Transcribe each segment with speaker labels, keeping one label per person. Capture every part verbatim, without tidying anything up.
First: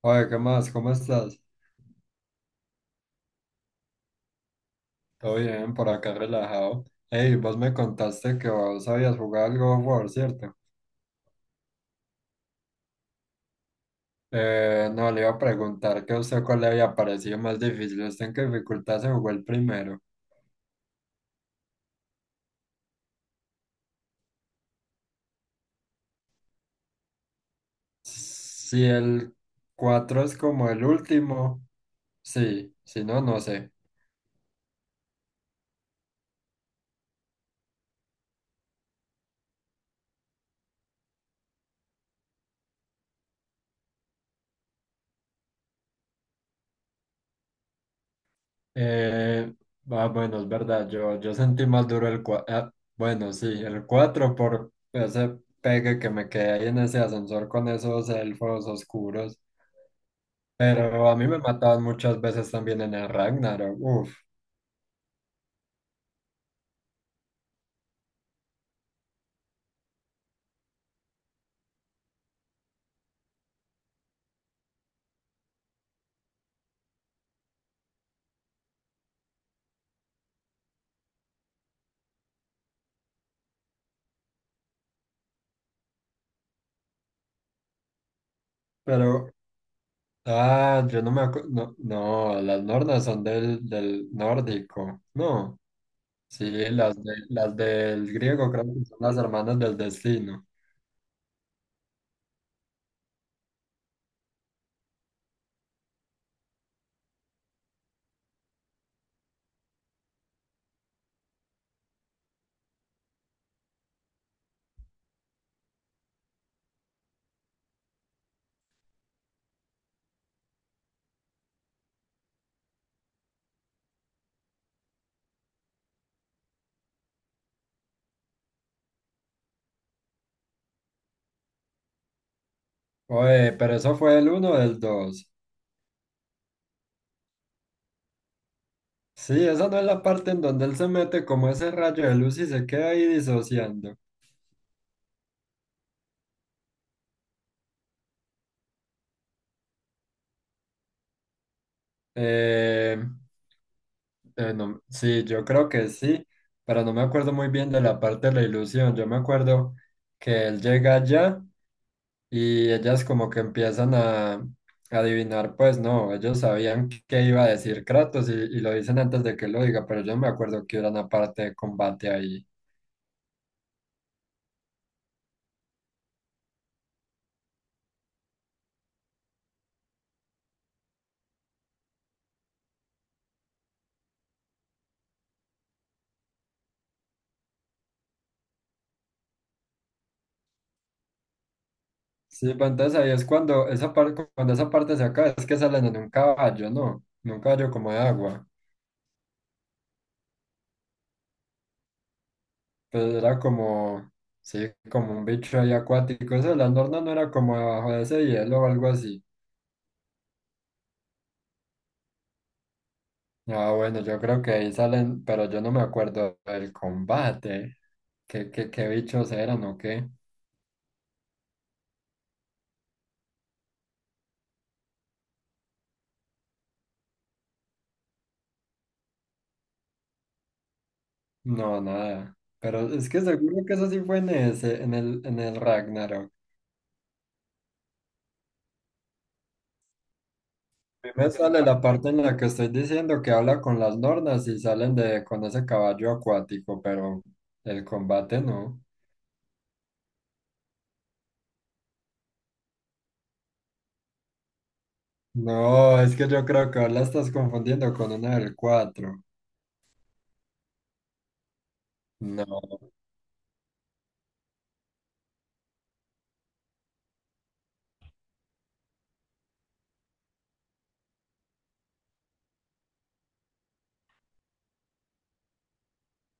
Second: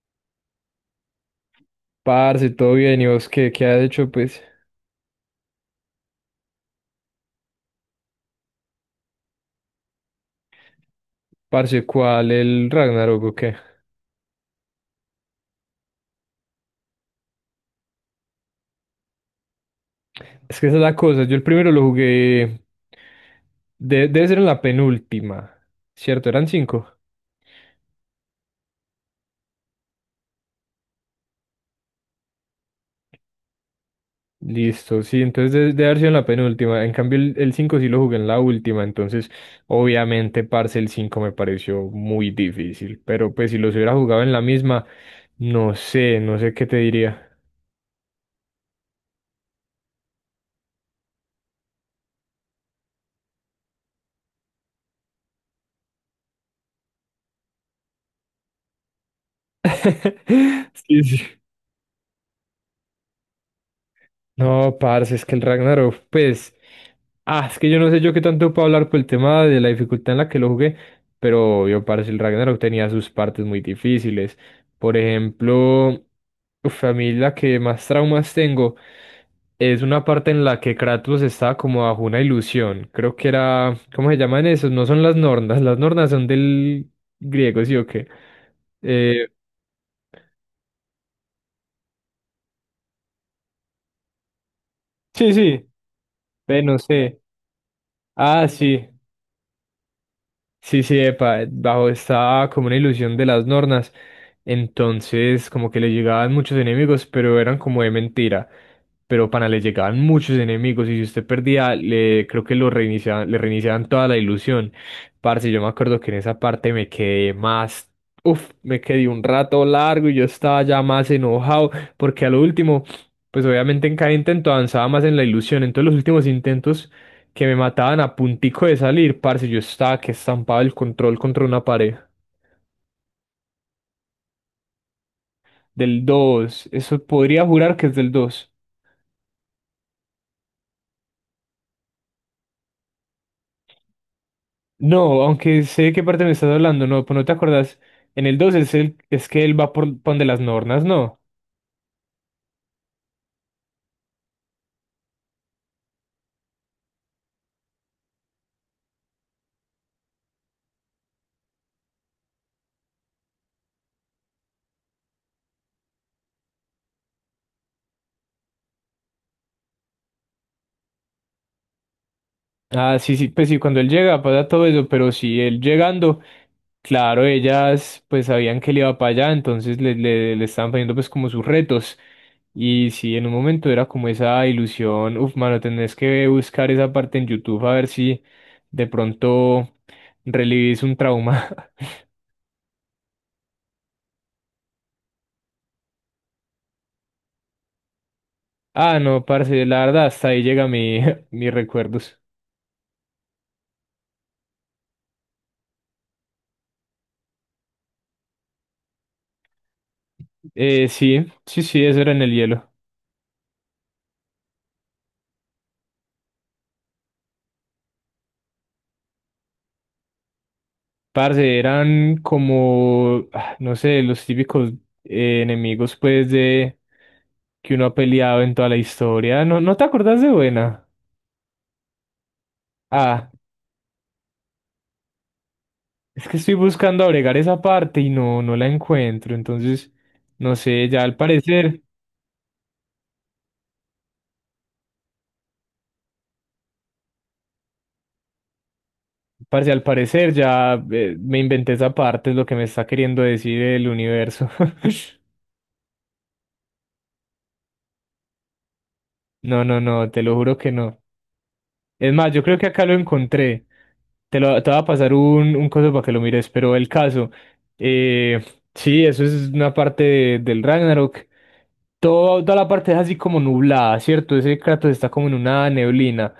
Speaker 1: Oye, ¿qué más? ¿Cómo estás?
Speaker 2: Parce, todo bien, ¿y vos qué, qué has hecho, pues?
Speaker 1: Todo bien, por acá relajado. Hey, vos me contaste que vos habías jugado al God of War, ¿cierto?
Speaker 2: Parce, ¿cuál? ¿El Ragnarok o qué?
Speaker 1: Eh, no, le iba a preguntar que a usted cuál le había parecido más difícil. ¿Usted en qué dificultad se jugó el primero?
Speaker 2: Es que esa es la cosa, yo el primero lo jugué... de- debe ser en la penúltima, ¿cierto? Eran cinco.
Speaker 1: Si el cuatro es como el último, sí, si no, no sé.
Speaker 2: Listo, sí, entonces de- debe haber sido en la penúltima. En cambio, el, el cinco sí lo jugué en la última, entonces obviamente, parce, el cinco me pareció muy difícil, pero pues si los hubiera jugado en la misma, no sé, no sé qué te diría.
Speaker 1: Eh, ah, bueno, es verdad, yo, yo sentí más duro el cuatro. Bueno, sí, el cuatro por ese pegue que me quedé ahí en ese ascensor con esos elfos oscuros.
Speaker 2: Sí,
Speaker 1: Pero a
Speaker 2: sí.
Speaker 1: mí me mataban muchas veces también en el Ragnarok, uff.
Speaker 2: No, parce, es que el Ragnarok, pues, ah, es que yo no sé yo qué tanto puedo hablar por el tema de la dificultad en la que lo jugué, pero yo, parce, el Ragnarok tenía sus partes muy difíciles. Por ejemplo, uf, a mí la que más traumas tengo es una parte en la que Kratos estaba como bajo una ilusión. Creo que era, ¿cómo se llaman esos? No son las nornas, las nornas son del griego, ¿sí o qué? Eh,
Speaker 1: Pero, ah, yo no me acuerdo, no, no, las nornas son del, del nórdico,
Speaker 2: Sí,
Speaker 1: no.
Speaker 2: sí.
Speaker 1: Sí,
Speaker 2: Ve, no
Speaker 1: las, de,
Speaker 2: sé.
Speaker 1: las del
Speaker 2: Ah,
Speaker 1: griego creo
Speaker 2: sí.
Speaker 1: que son las hermanas del destino.
Speaker 2: Sí, sí, epa, bajo estaba como una ilusión de las Nornas. Entonces, como que le llegaban muchos enemigos, pero eran como de mentira. Pero pana, le llegaban muchos enemigos y si usted perdía, le creo que lo reiniciaban, le reiniciaban toda la ilusión. Parce, yo me acuerdo que en esa parte me quedé más, uf, me quedé un rato largo y yo estaba ya más enojado porque a lo último, pues obviamente en cada intento avanzaba más en la ilusión. Entonces, los últimos intentos que me mataban a puntico de salir, parce, yo estaba que estampaba el control contra una pared.
Speaker 1: Oye, pero eso fue el uno o el dos.
Speaker 2: Del dos eso podría jurar que es del dos.
Speaker 1: Sí, esa no es la parte en donde él se mete como ese rayo de luz y se queda ahí disociando.
Speaker 2: No, aunque sé de qué parte me estás hablando, no, pues no te acordás. En el dos es, el, es que él va por, por donde las nornas, ¿no?
Speaker 1: Eh, Eh, no- sí, yo creo que sí, pero no me acuerdo muy bien de la parte de la ilusión. Yo me acuerdo que él llega allá y ellas como que empiezan a, a adivinar, pues no, ellos sabían qué iba a decir Kratos y, y lo dicen antes de que lo diga, pero yo no me acuerdo que hubiera una parte de combate ahí.
Speaker 2: Ah, sí, sí, pues sí, cuando él llega pasa todo eso, pero si él llegando, claro, ellas pues sabían que él iba para allá, entonces le, le, le estaban poniendo pues como sus retos. Y sí, en un momento era como esa ilusión, uf, mano, tenés que buscar esa parte en YouTube a ver si de pronto relivís un trauma.
Speaker 1: Sí, pues entonces ahí es cuando esa parte, cuando esa parte se acaba, es que salen en un caballo, ¿no? En un caballo como de agua.
Speaker 2: Ah, no, parce, la verdad, hasta ahí llega mi, mis recuerdos.
Speaker 1: Pues era como, sí, como un bicho ahí acuático. Eso de la norna no era como debajo de ese hielo o algo así.
Speaker 2: Eh, sí, sí, sí, eso era en el hielo.
Speaker 1: Ah, bueno, yo creo que ahí salen, pero yo no me acuerdo del combate. ¿Qué, qué, qué bichos eran o qué?
Speaker 2: Parce, eran como, ah, no sé, los típicos eh, enemigos, pues, de que uno ha peleado en toda la historia. ¿No, no te acordás de buena?
Speaker 1: No, nada. Pero es que
Speaker 2: Ah,
Speaker 1: seguro que eso sí fue en ese, en el, en el
Speaker 2: es
Speaker 1: Ragnarok.
Speaker 2: que estoy buscando agregar esa parte y no, no la encuentro. Entonces, no sé, ya
Speaker 1: A mí
Speaker 2: al
Speaker 1: me sale la
Speaker 2: parecer,
Speaker 1: parte en la que estoy diciendo que habla con las nornas y salen de con ese caballo acuático, pero el combate no.
Speaker 2: parce, al parecer ya eh, me inventé esa parte, es lo que me está queriendo decir el universo.
Speaker 1: No, es que yo creo que la estás confundiendo con una del cuatro.
Speaker 2: No, no, no, te lo juro que no. Es más, yo creo
Speaker 1: No,
Speaker 2: que acá lo encontré. Te, lo, te voy a pasar un, un coso para que lo mires, pero el caso, eh, sí, eso es una parte de- del Ragnarok. Todo- toda la parte es así como nublada, ¿cierto? Ese Kratos está como en una neblina.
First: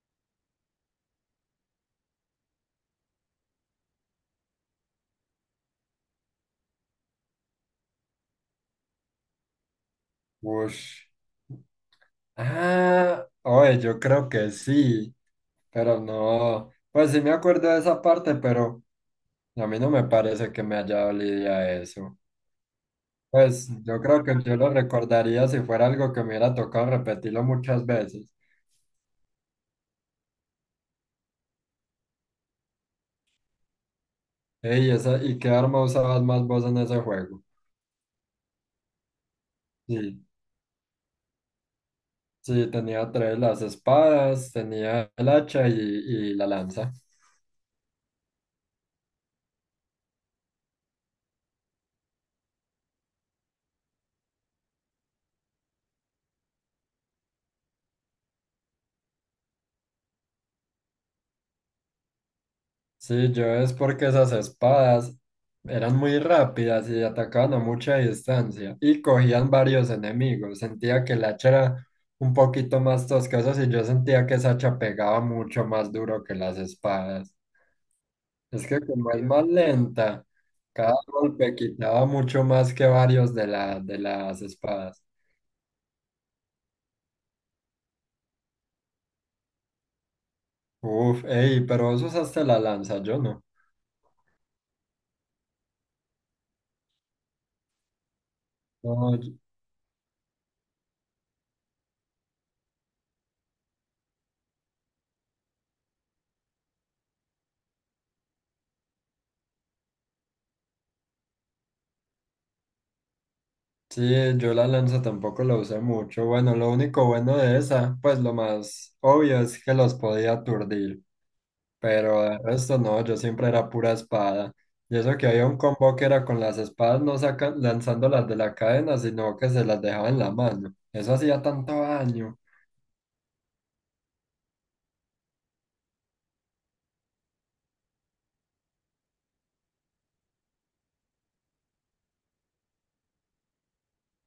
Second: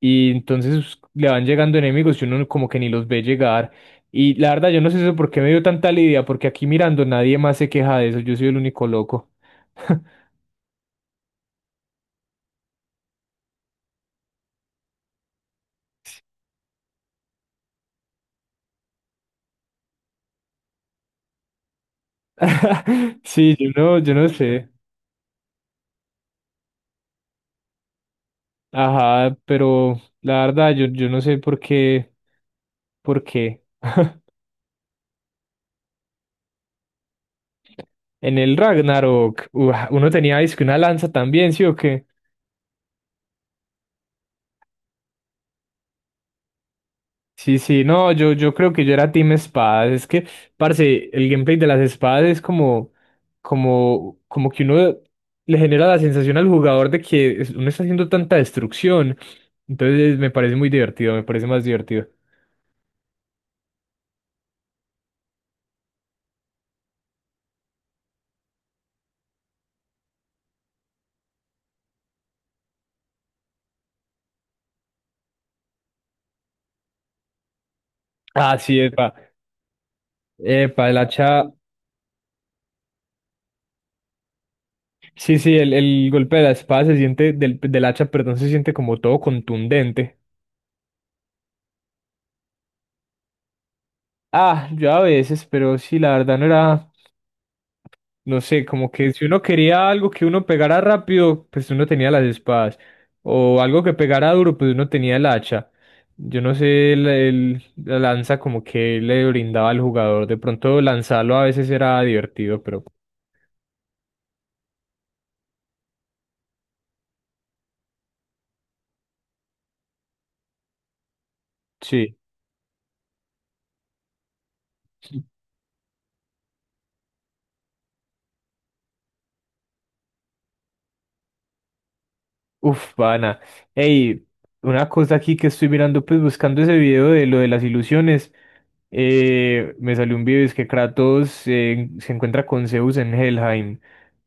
Speaker 2: Y entonces le van llegando enemigos y uno como que ni los ve llegar. Y la verdad, yo no sé eso por qué me dio tanta lidia, porque aquí mirando nadie más se queja de eso. Yo soy el único loco.
Speaker 1: ush. Ah, oye, yo creo que sí, pero no. Pues sí me acuerdo de esa parte, pero a mí no me parece que me haya dolido a eso.
Speaker 2: Sí,
Speaker 1: Pues
Speaker 2: yo no,
Speaker 1: yo
Speaker 2: yo
Speaker 1: creo
Speaker 2: no
Speaker 1: que yo
Speaker 2: sé.
Speaker 1: lo recordaría si fuera algo que me hubiera tocado repetirlo muchas veces.
Speaker 2: Ajá, pero la verdad, yo, yo no sé por qué, por qué.
Speaker 1: Ey, esa, ¿y qué arma usabas más vos en ese juego?
Speaker 2: En el Ragnarok, ua, uno
Speaker 1: Sí,
Speaker 2: tenía es que una lanza también, ¿sí o qué?
Speaker 1: sí, tenía tres, las espadas, tenía el hacha y, y la lanza.
Speaker 2: Sí, sí, no, yo, yo creo que yo era team espadas. Es que, parce, el gameplay de las espadas es como, como, como que uno le genera la sensación al jugador de que es- uno está haciendo tanta destrucción. Entonces me parece muy divertido, me parece más divertido.
Speaker 1: Sí, yo es porque esas espadas eran muy rápidas y atacaban a mucha distancia y cogían varios enemigos. Sentía que el hacha era un poquito más tosca, y yo sentía que esa hacha pegaba mucho más duro que las espadas.
Speaker 2: Ah,
Speaker 1: Es que
Speaker 2: sí,
Speaker 1: como
Speaker 2: epa.
Speaker 1: es más lenta,
Speaker 2: Epa,
Speaker 1: cada
Speaker 2: el hacha.
Speaker 1: golpe quitaba mucho más que varios de la, de las espadas.
Speaker 2: Sí, sí, el, el golpe de la espada se siente, del, del hacha, perdón, se siente como todo contundente.
Speaker 1: Uf, ey, pero vos usaste la lanza, yo no.
Speaker 2: Ah, yo a veces, pero sí, la verdad no era, no sé, como que
Speaker 1: No,
Speaker 2: si uno quería algo que uno pegara rápido, pues uno tenía las espadas. O algo que pegara duro, pues uno tenía el hacha. Yo no sé, el- el- la lanza como que le brindaba al jugador. De pronto lanzarlo a veces era divertido, pero
Speaker 1: Sí, yo la lanza tampoco la usé mucho. Bueno, lo único bueno de esa, pues lo más obvio es que los podía aturdir,
Speaker 2: sí.
Speaker 1: pero de resto no, yo siempre era pura espada. Y eso que había un combo que era con las espadas no sacan, lanzándolas de la cadena, sino que se las dejaba en la mano. Eso hacía tanto daño.
Speaker 2: Uf, pana. Ey, una cosa aquí que estoy mirando, pues buscando ese video de lo de las ilusiones. Eh, me salió un video, es que Kratos eh, se encuentra con Zeus en Helheim.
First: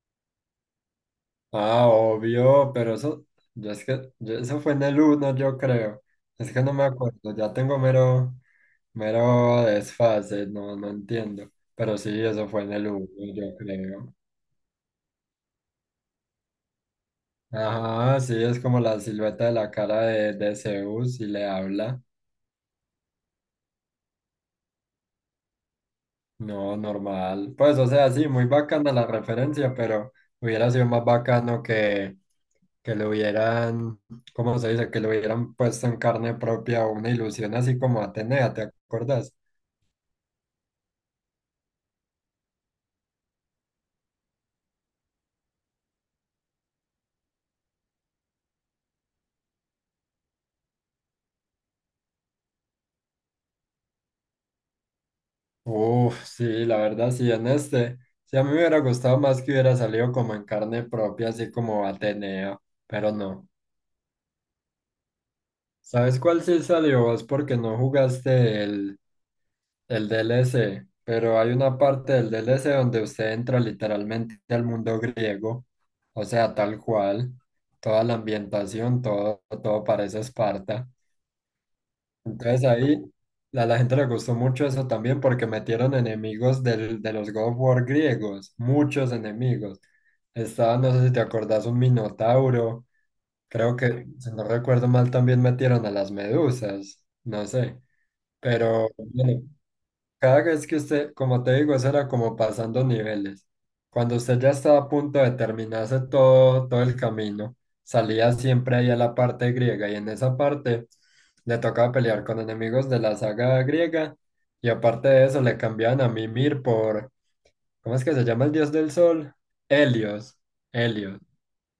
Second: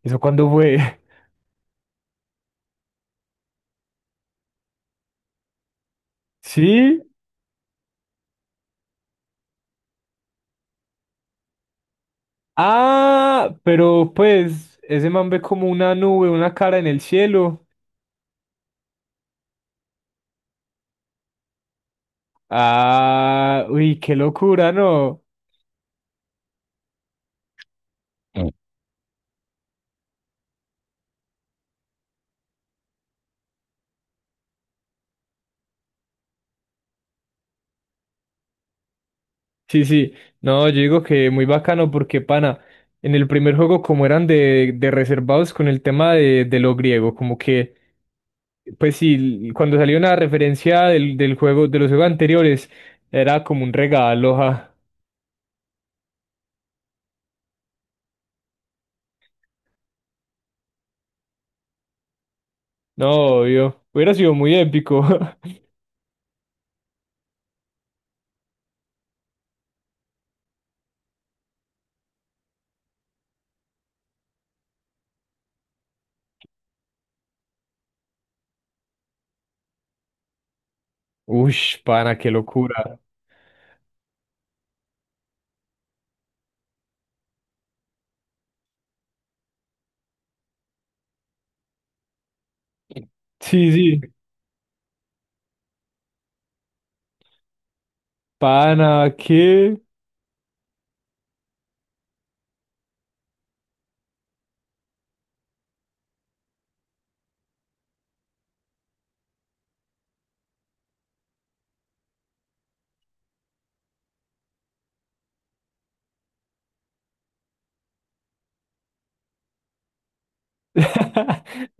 Speaker 2: ¿Eso cuándo fue?
Speaker 1: Ah, obvio, pero eso, yo es que, yo- eso fue en el uno, yo creo. Es que no me
Speaker 2: ¿Sí?
Speaker 1: acuerdo, ya tengo mero, mero desfase, no, no entiendo. Pero sí, eso fue en el uno
Speaker 2: Ah,
Speaker 1: yo
Speaker 2: pero
Speaker 1: creo.
Speaker 2: pues ese man ve como una nube, una cara en el cielo.
Speaker 1: Ajá, sí, es como la silueta de la cara de, de Zeus y le habla.
Speaker 2: Ah, uy, qué locura, ¿no?
Speaker 1: No, normal. Pues, o sea, sí, muy
Speaker 2: Mm.
Speaker 1: bacana la referencia, pero hubiera sido más bacano que, que le hubieran, ¿cómo se dice? Que le hubieran puesto en carne propia una ilusión así como Atenea, ¿te acuerdas?
Speaker 2: Sí, sí. No, yo digo que muy bacano porque, pana, en el primer juego como eran de, de reservados con el tema de, de lo griego, como que pues sí, cuando salió una referencia del, del juego, de los juegos anteriores, era como un regalo, ja.
Speaker 1: Uf, sí, la verdad, sí, en este. Sí, a mí me hubiera gustado más que hubiera salido como en carne propia, así como Atenea
Speaker 2: No,
Speaker 1: pero no.
Speaker 2: obvio. Hubiera sido muy épico.
Speaker 1: ¿Sabes cuál sí salió vos? Porque no jugaste el, el D L C, pero hay una parte del D L C donde usted entra literalmente al mundo griego, o sea, tal cual, toda la ambientación, todo, todo parece Esparta.
Speaker 2: Ush, pana, qué
Speaker 1: Entonces
Speaker 2: locura.
Speaker 1: ahí a la gente le gustó mucho eso también porque metieron enemigos del- de los God of War griegos, muchos enemigos. Estaba, no sé si te acordás, un minotauro.
Speaker 2: Sí,
Speaker 1: Creo
Speaker 2: sí.
Speaker 1: que, si no recuerdo mal, también metieron a las medusas, no sé. Pero
Speaker 2: Pana,
Speaker 1: bueno,
Speaker 2: qué.
Speaker 1: cada vez que usted, como te digo, eso era como pasando niveles. Cuando usted ya estaba a punto de terminarse todo, todo el camino, salía siempre ahí a la parte griega y en esa parte le tocaba pelear con enemigos de la saga griega y aparte de eso le cambiaban a Mimir por, ¿cómo es que se llama el dios del sol? Helios, Helios.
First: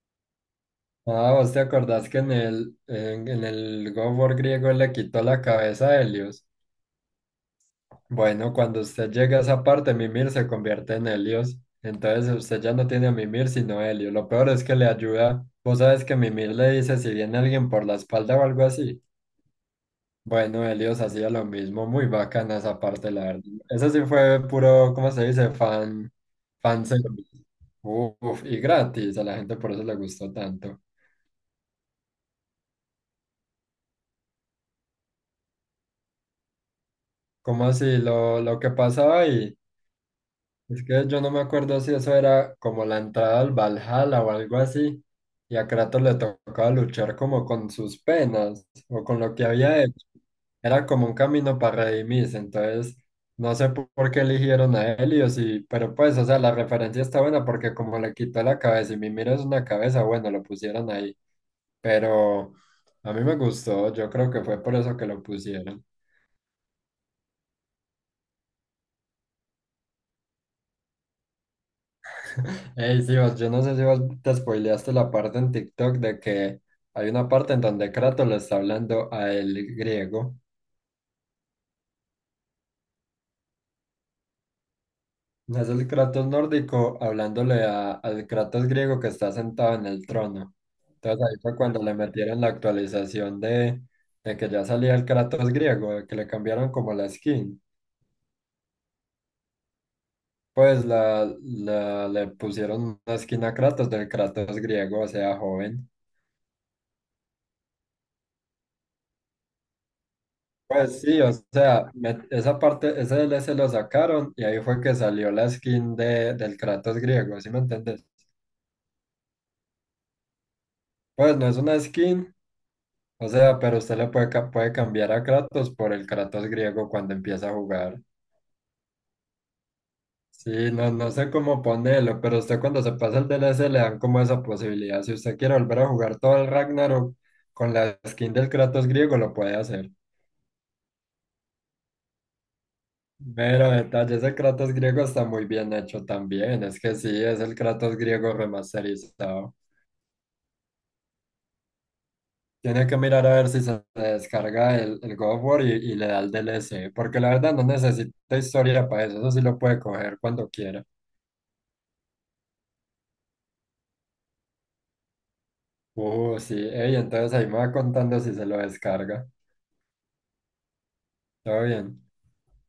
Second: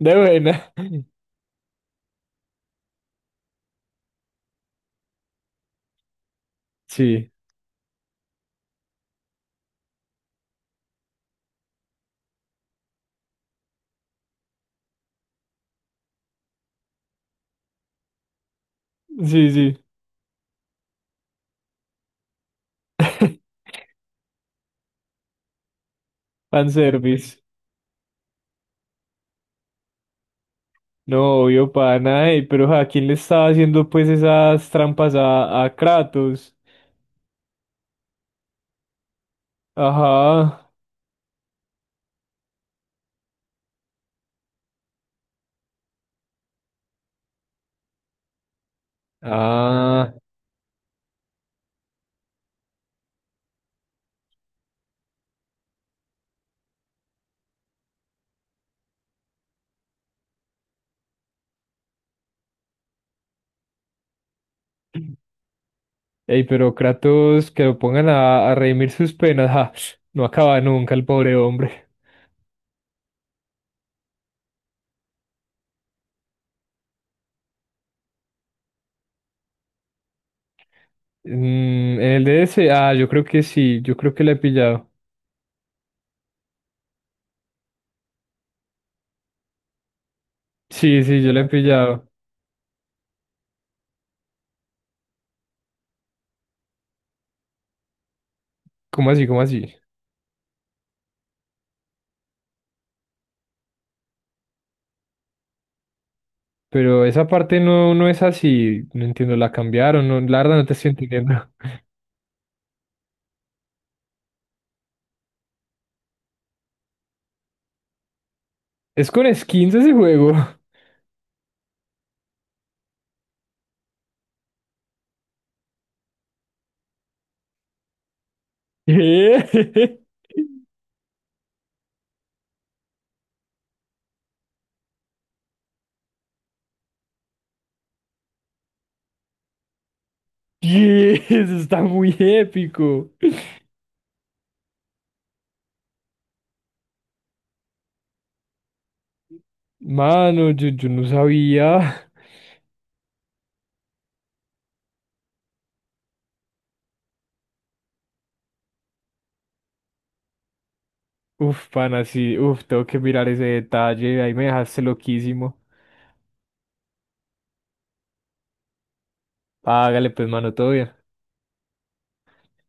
Speaker 2: De buena.
Speaker 1: Ah, ¿vos te acordás que en el, en, en el God of War griego él le quitó la cabeza a Helios?
Speaker 2: Sí,
Speaker 1: Bueno, cuando usted llega a esa parte, Mimir se convierte en Helios. Entonces usted ya no tiene a Mimir sino Helio. Lo peor es que le ayuda. Vos sabes que Mimir le dice si viene alguien por la espalda o algo así.
Speaker 2: sí, sí.
Speaker 1: Bueno, Helios hacía lo mismo. Muy bacana esa parte, la verdad. Eso sí fue puro, ¿cómo se dice? Fan, fan service.
Speaker 2: Fanservice.
Speaker 1: Uf, y gratis. A la gente por eso le gustó tanto.
Speaker 2: No, obvio, pana, ey, pero ¿a quién le estaba haciendo pues esas trampas a, a Kratos?
Speaker 1: Como así? Lo, lo que pasaba ahí.
Speaker 2: Ajá.
Speaker 1: Es que yo no me acuerdo si eso era como la entrada al Valhalla o algo así, y a Kratos le tocaba luchar como con sus penas o con lo que había hecho.
Speaker 2: Ah.
Speaker 1: Era como un camino para redimirse, entonces no sé po- por qué eligieron a Helios, y, pero pues, o sea, la referencia está buena porque como le quitó la cabeza y Mimir es una cabeza, bueno, lo pusieron ahí, pero a mí me gustó, yo creo que fue por eso que lo pusieron.
Speaker 2: Ey, pero Kratos, que lo pongan a, a redimir sus penas, ja, no acaba nunca el pobre hombre.
Speaker 1: Ey, sí, vos, yo no sé si vos te spoileaste la parte en TikTok de que hay una parte en donde Kratos le está hablando a el griego.
Speaker 2: Mm, en el D. DS, ah, yo creo que sí, yo creo que la he pillado.
Speaker 1: No, es el Kratos nórdico hablándole a- al Kratos griego que está sentado en el trono.
Speaker 2: Sí, sí,
Speaker 1: Entonces
Speaker 2: yo
Speaker 1: ahí
Speaker 2: la he
Speaker 1: fue cuando le
Speaker 2: pillado.
Speaker 1: metieron la actualización de, de que ya salía el Kratos griego, de que le cambiaron como la skin.
Speaker 2: ¿Cómo así, cómo así?
Speaker 1: Pues la, la- le pusieron una skin a Kratos del Kratos griego, o sea, joven.
Speaker 2: Pero esa parte no, no es así, no entiendo, la cambiaron, no, la verdad no te estoy
Speaker 1: Pues sí, o
Speaker 2: entendiendo.
Speaker 1: sea, me- esa parte, ese D L D L C lo sacaron y ahí fue que salió la skin de, del Kratos griego, ¿sí me entiendes?
Speaker 2: Es con skins ese juego.
Speaker 1: Pues no es una skin, o sea, pero usted le puede, ca- puede cambiar a Kratos por el Kratos griego cuando empieza a jugar.
Speaker 2: ¿Qué?
Speaker 1: Sí, no, no sé cómo ponerlo, pero usted cuando se pasa el D DLC le dan como esa posibilidad. Si usted quiere volver a jugar todo el Ragnarok con la skin del Kratos griego, lo puede hacer.
Speaker 2: Yes, está muy épico.
Speaker 1: Pero detalle, ese Kratos griego está muy bien hecho también. Es que sí, es el Kratos griego remasterizado.
Speaker 2: Mano, yo, yo no sabía.
Speaker 1: Tiene que mirar a ver si se descarga el, el God of War y, y le da el D L C, porque la verdad no necesita historia para eso. Eso sí lo puede coger cuando quiera.
Speaker 2: Uf, pana, sí, uf, tengo que mirar ese detalle, ahí me dejaste loquísimo.
Speaker 1: Uh, sí, ey, entonces ahí me va contando si se lo descarga.
Speaker 2: Hágale pues, mano, todo bien.
Speaker 1: Todo bien.